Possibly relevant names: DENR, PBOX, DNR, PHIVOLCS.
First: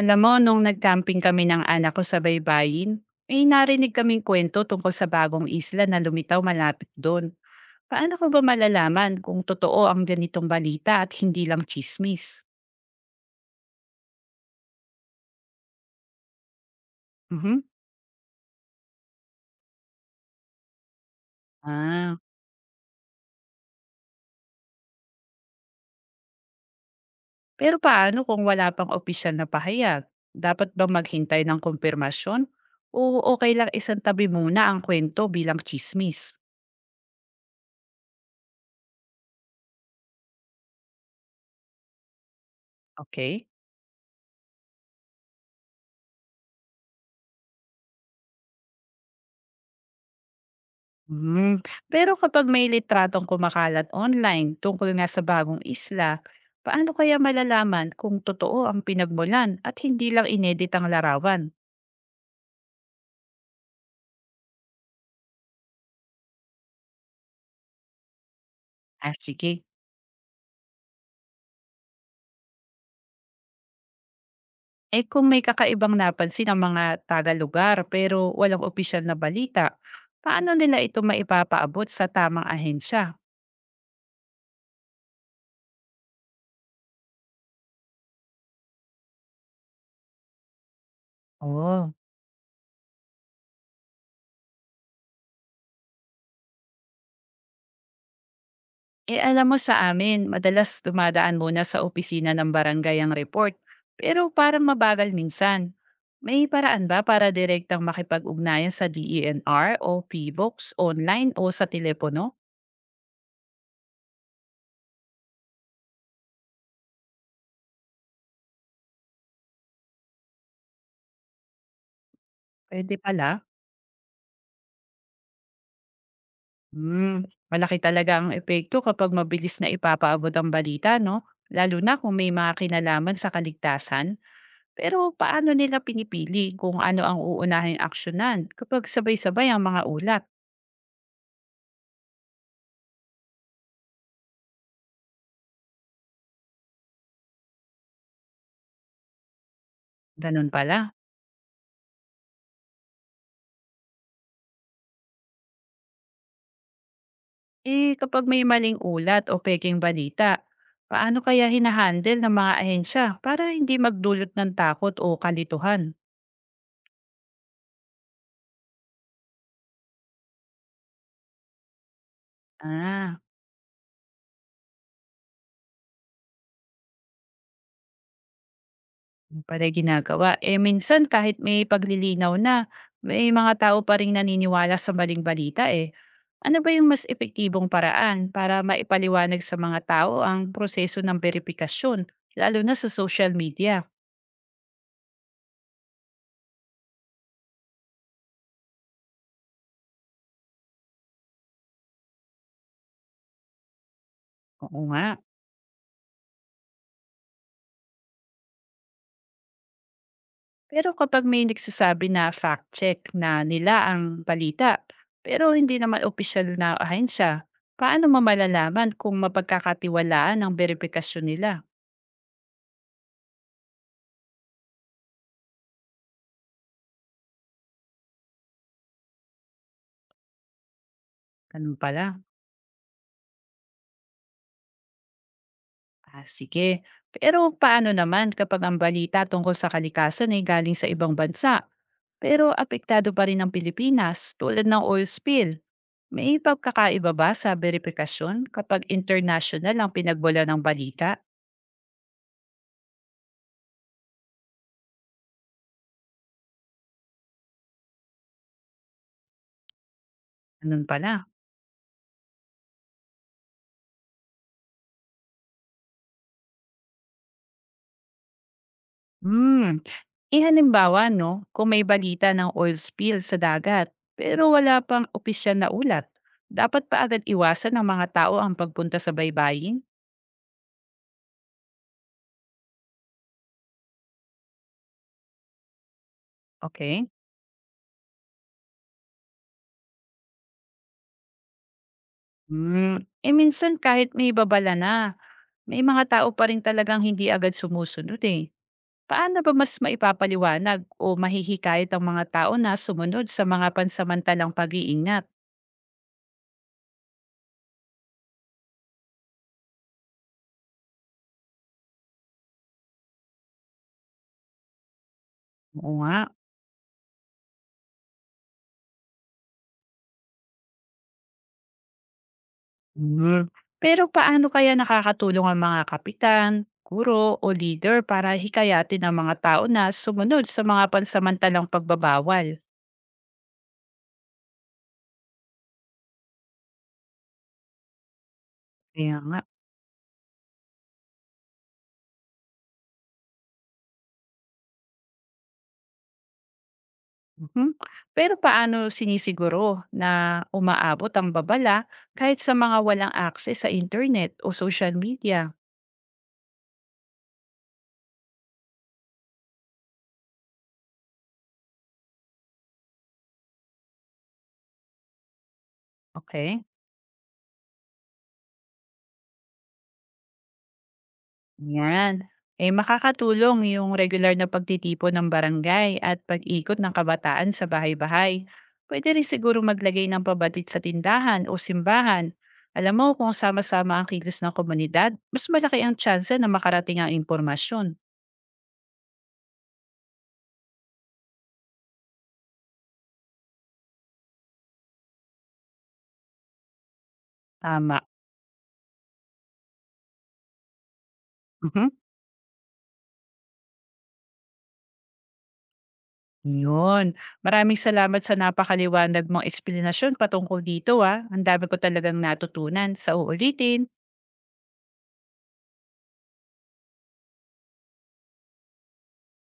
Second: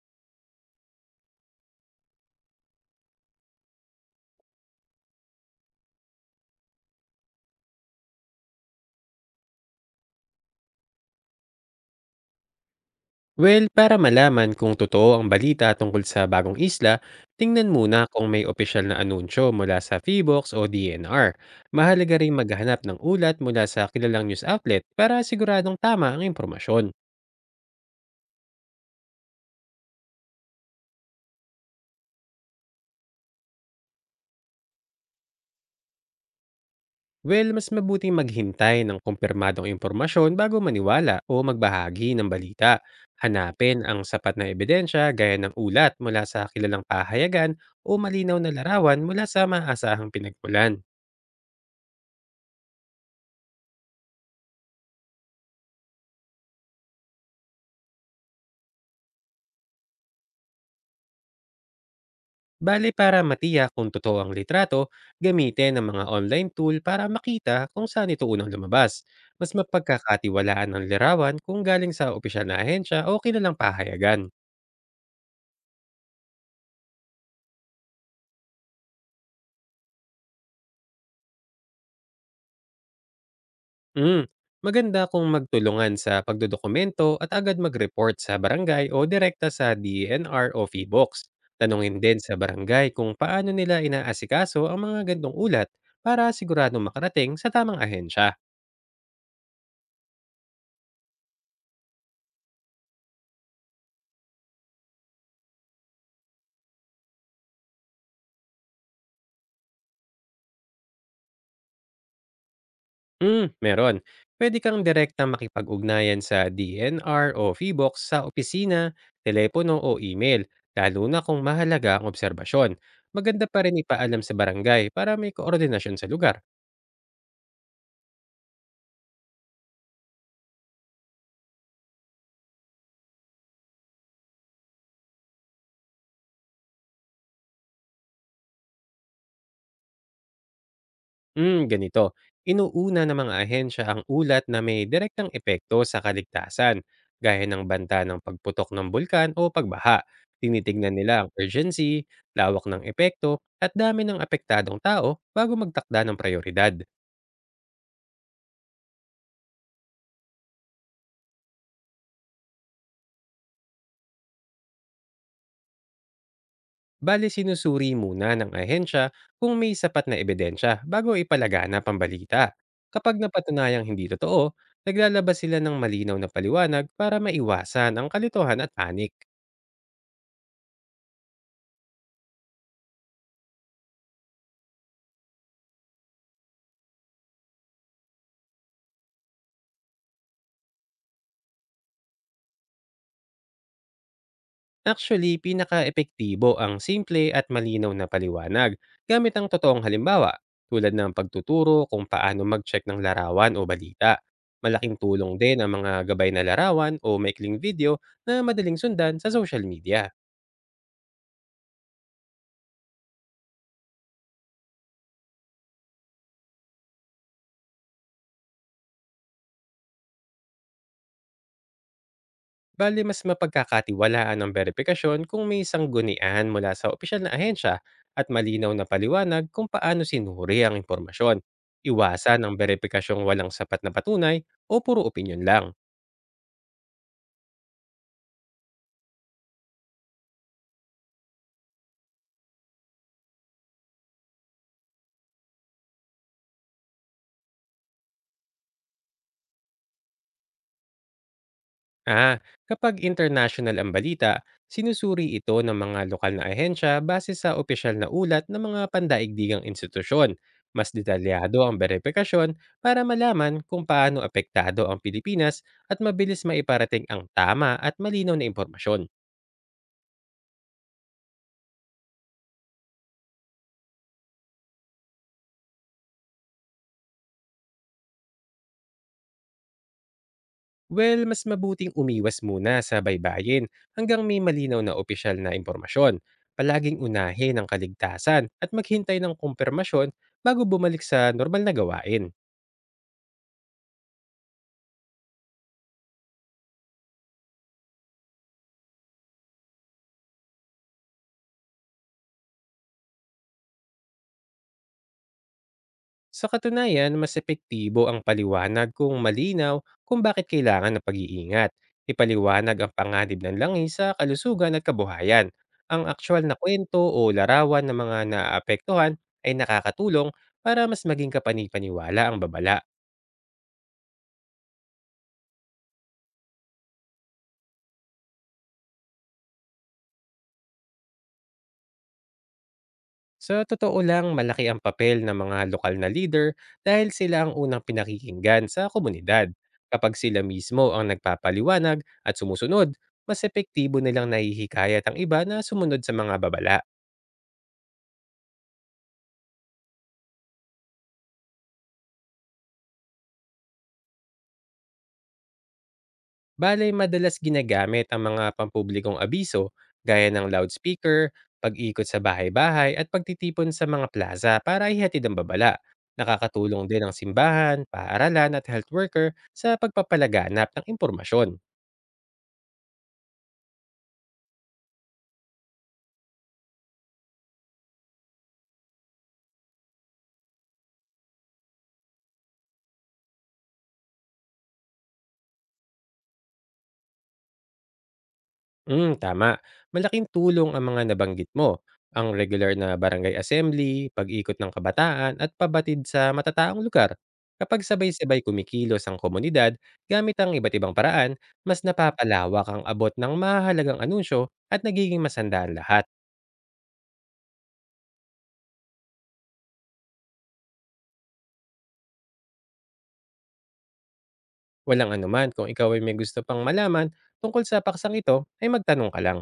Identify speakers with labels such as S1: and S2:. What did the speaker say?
S1: Alam mo, nung nag-camping kami ng anak ko sa baybayin, may narinig kaming kwento tungkol sa bagong isla na lumitaw malapit doon. Paano ko ba malalaman kung totoo ang ganitong balita at hindi lang chismis?
S2: Well, para malaman kung totoo ang balita tungkol sa bagong isla,
S1: Mhm.
S2: tingnan muna kung may opisyal na anunsyo mula sa PBOX o DNR.
S1: Ah,
S2: Mahalaga rin maghanap ng ulat mula sa kilalang news outlet para siguradong tama ang impormasyon.
S1: pero paano kung wala pang opisyal na pahayag? Dapat ba maghintay ng kumpirmasyon? O okay lang isang tabi muna ang kwento bilang chismis?
S2: Well, mas mabuting maghintay ng kumpirmadong impormasyon bago maniwala o magbahagi ng balita.
S1: Okay?
S2: Hanapin ang sapat na ebidensya gaya ng ulat mula sa kilalang pahayagan o malinaw na larawan mula sa maasahang pinagmulan.
S1: Hmm, pero kapag may litratong kumakalat online tungkol nga sa bagong isla, paano kaya malalaman kung totoo ang pinagmulan at hindi lang inedit ang larawan?
S2: Bale para matiyak kung totoo ang litrato, gamitin ang mga online tool para makita kung saan ito unang lumabas.
S1: Ah,
S2: Mas
S1: sige.
S2: mapagkakatiwalaan ang larawan kung galing sa opisyal na ahensya o kilalang pahayagan.
S1: Eh kung may kakaibang napansin ang mga taga-lugar pero walang opisyal na balita, paano nila ito maipapaabot sa tamang ahensya?
S2: Mm. Maganda kung magtulungan sa pagdodokumento at agad mag-report sa barangay o direkta sa DENR o PHIVOLCS.
S1: Oo.
S2: Tanungin din sa barangay kung paano nila inaasikaso ang mga gandong ulat para siguradong makarating sa tamang ahensya.
S1: Eh, alam mo sa amin, madalas dumadaan muna sa opisina ng barangay ang report, pero parang mabagal minsan. May paraan ba para direktang makipag-ugnayan sa DENR o P-box online o sa telepono?
S2: Hmm, meron. Pwede kang direktang makipag-ugnayan sa DNR o PHIVOLCS sa opisina, telepono o email, lalo na kung mahalaga ang obserbasyon.
S1: Pwede pala.
S2: Maganda pa rin ipaalam sa barangay para may koordinasyon sa lugar.
S1: Hmm, malaki talaga ang epekto kapag mabilis na ipapaabot ang balita, no? Lalo na kung may mga kinalaman sa kaligtasan. Pero paano nila pinipili kung ano ang uunahing aksyonan kapag sabay-sabay ang mga ulat?
S2: Hmm, ganito. Inuuna ng mga ahensya ang ulat na may direktang epekto sa kaligtasan, gaya ng banta ng pagputok ng bulkan o pagbaha.
S1: Ganun pala.
S2: Tinitignan nila ang urgency, lawak ng epekto, at dami ng apektadong tao bago magtakda ng prioridad.
S1: Eh, kapag may maling ulat o pekeng balita, paano kaya hinahandle ng mga ahensya para hindi magdulot ng takot o kalituhan?
S2: Bale sinusuri muna ng ahensya kung may sapat na ebidensya bago ipalagana ang balita. Kapag
S1: Ah,
S2: napatunayang hindi totoo, naglalabas sila ng malinaw na paliwanag para maiwasan ang kalituhan at panik.
S1: yun pala yung ginagawa. Eh, minsan kahit may paglilinaw na, may mga tao pa rin naniniwala sa maling balita eh. Ano ba yung mas epektibong paraan para maipaliwanag sa mga tao ang proseso ng verifikasyon, lalo na sa social media?
S2: Actually, pinaka-epektibo ang simple at malinaw na paliwanag gamit ang totoong halimbawa tulad ng pagtuturo kung paano mag-check ng larawan o balita.
S1: Oo
S2: Malaking
S1: nga.
S2: tulong din ang mga gabay na larawan o maikling video na madaling sundan sa social media.
S1: Pero kapag may nagsasabi na fact check na nila ang balita, pero hindi naman opisyal na ahensya, paano mo kung mapagkakatiwalaan ang verifikasyon nila?
S2: Bale mas mapagkakatiwalaan ang berbikasyon kung may sanggunian mula sa opisyal na ahensya at malinaw na paliwanag kung paano sinuri ang impormasyon.
S1: Ganun pala.
S2: Iwasan ang beripikasyong walang sapat na patunay o puro opinyon lang.
S1: Ah, sige. Pero paano naman kapag ang balita tungkol sa kalikasan ay galing sa ibang bansa? Pero apektado pa rin ang Pilipinas tulad ng oil spill. May pagkakaiba ba sa verifikasyon kapag international ang pinagbola ng balita?
S2: Ah, kapag international ang balita, sinusuri ito ng mga lokal na ahensya base sa opisyal na ulat ng mga pandaigdigang institusyon.
S1: Ganun
S2: Mas
S1: pala.
S2: detalyado ang verifikasyon para malaman kung paano apektado ang Pilipinas at mabilis maiparating ang tama at malinaw na impormasyon.
S1: Hmm, eh, halimbawa 'no, kung may balita ng oil spill sa dagat pero wala pang opisyal na ulat, dapat pa agad iwasan ng mga tao ang pagpunta sa baybayin?
S2: Well, mas mabuting umiwas muna sa baybayin hanggang may malinaw na opisyal na impormasyon. Palaging
S1: Okay?
S2: unahin ang kaligtasan at maghintay ng kumpirmasyon bago bumalik sa normal na gawain.
S1: Hmm, eh, minsan kahit may babala na, may mga tao pa rin talagang hindi agad sumusunod, eh. Paano ba mas maipapaliwanag o mahihikayat ang mga tao na sumunod sa mga pansamantalang pag-iingat?
S2: Sa katunayan, mas epektibo ang paliwanag kung malinaw kung bakit kailangan ng pag-iingat. Ipaliwanag ang panganib ng langis sa kalusugan at kabuhayan.
S1: Oo
S2: Ang
S1: nga.
S2: aktwal na kwento o larawan ng mga naapektuhan ay nakakatulong para mas maging kapanipaniwala ang babala.
S1: Hmm. Pero paano kaya nakakatulong ang mga kapitan, guro o leader para hikayatin ang mga tao na sumunod sa mga pansamantalang pagbabawal?
S2: Sa totoo lang, malaki ang papel ng mga lokal na leader dahil sila ang unang pinakikinggan sa
S1: Kaya nga.
S2: komunidad. Kapag sila mismo ang nagpapaliwanag at sumusunod, mas epektibo nilang nahihikayat ang iba na sumunod sa mga babala.
S1: Mhm. Pero paano sinisiguro na umaabot ang babala kahit sa mga walang akses sa internet o social media?
S2: Balay madalas ginagamit ang mga pampublikong abiso gaya ng loudspeaker, pag-ikot sa bahay-bahay at pagtitipon sa mga plaza para ihatid ang babala.
S1: Okay?
S2: Nakakatulong din ang simbahan, paaralan at health worker sa pagpapalaganap ng impormasyon.
S1: Yan. Eh makakatulong yung regular na pagtitipon ng barangay at pag-ikot ng kabataan sa bahay-bahay. Pwede rin siguro maglagay ng pabatid sa tindahan o simbahan. Alam mo, kung sama-sama ang kilos ng komunidad, mas malaki ang tsansa na makarating ang impormasyon.
S2: Hmm, tama. Malaking tulong ang mga nabanggit mo, ang regular na barangay assembly, pag-ikot ng kabataan at pabatid sa matataong lugar. Kapag
S1: Tama.
S2: sabay-sabay kumikilos ang komunidad gamit ang iba't ibang paraan, mas
S1: Mhm.
S2: napapalawak ang abot ng mahalagang anunsyo at nagiging masandaan lahat.
S1: Yun. Maraming salamat sa napakaliwanag mong eksplanasyon patungkol dito ah. Ang dami ko talagang natutunan. Sa uulitin.
S2: Walang anuman kung ikaw ay may gusto pang malaman tungkol sa paksang ito, ay magtanong ka lang.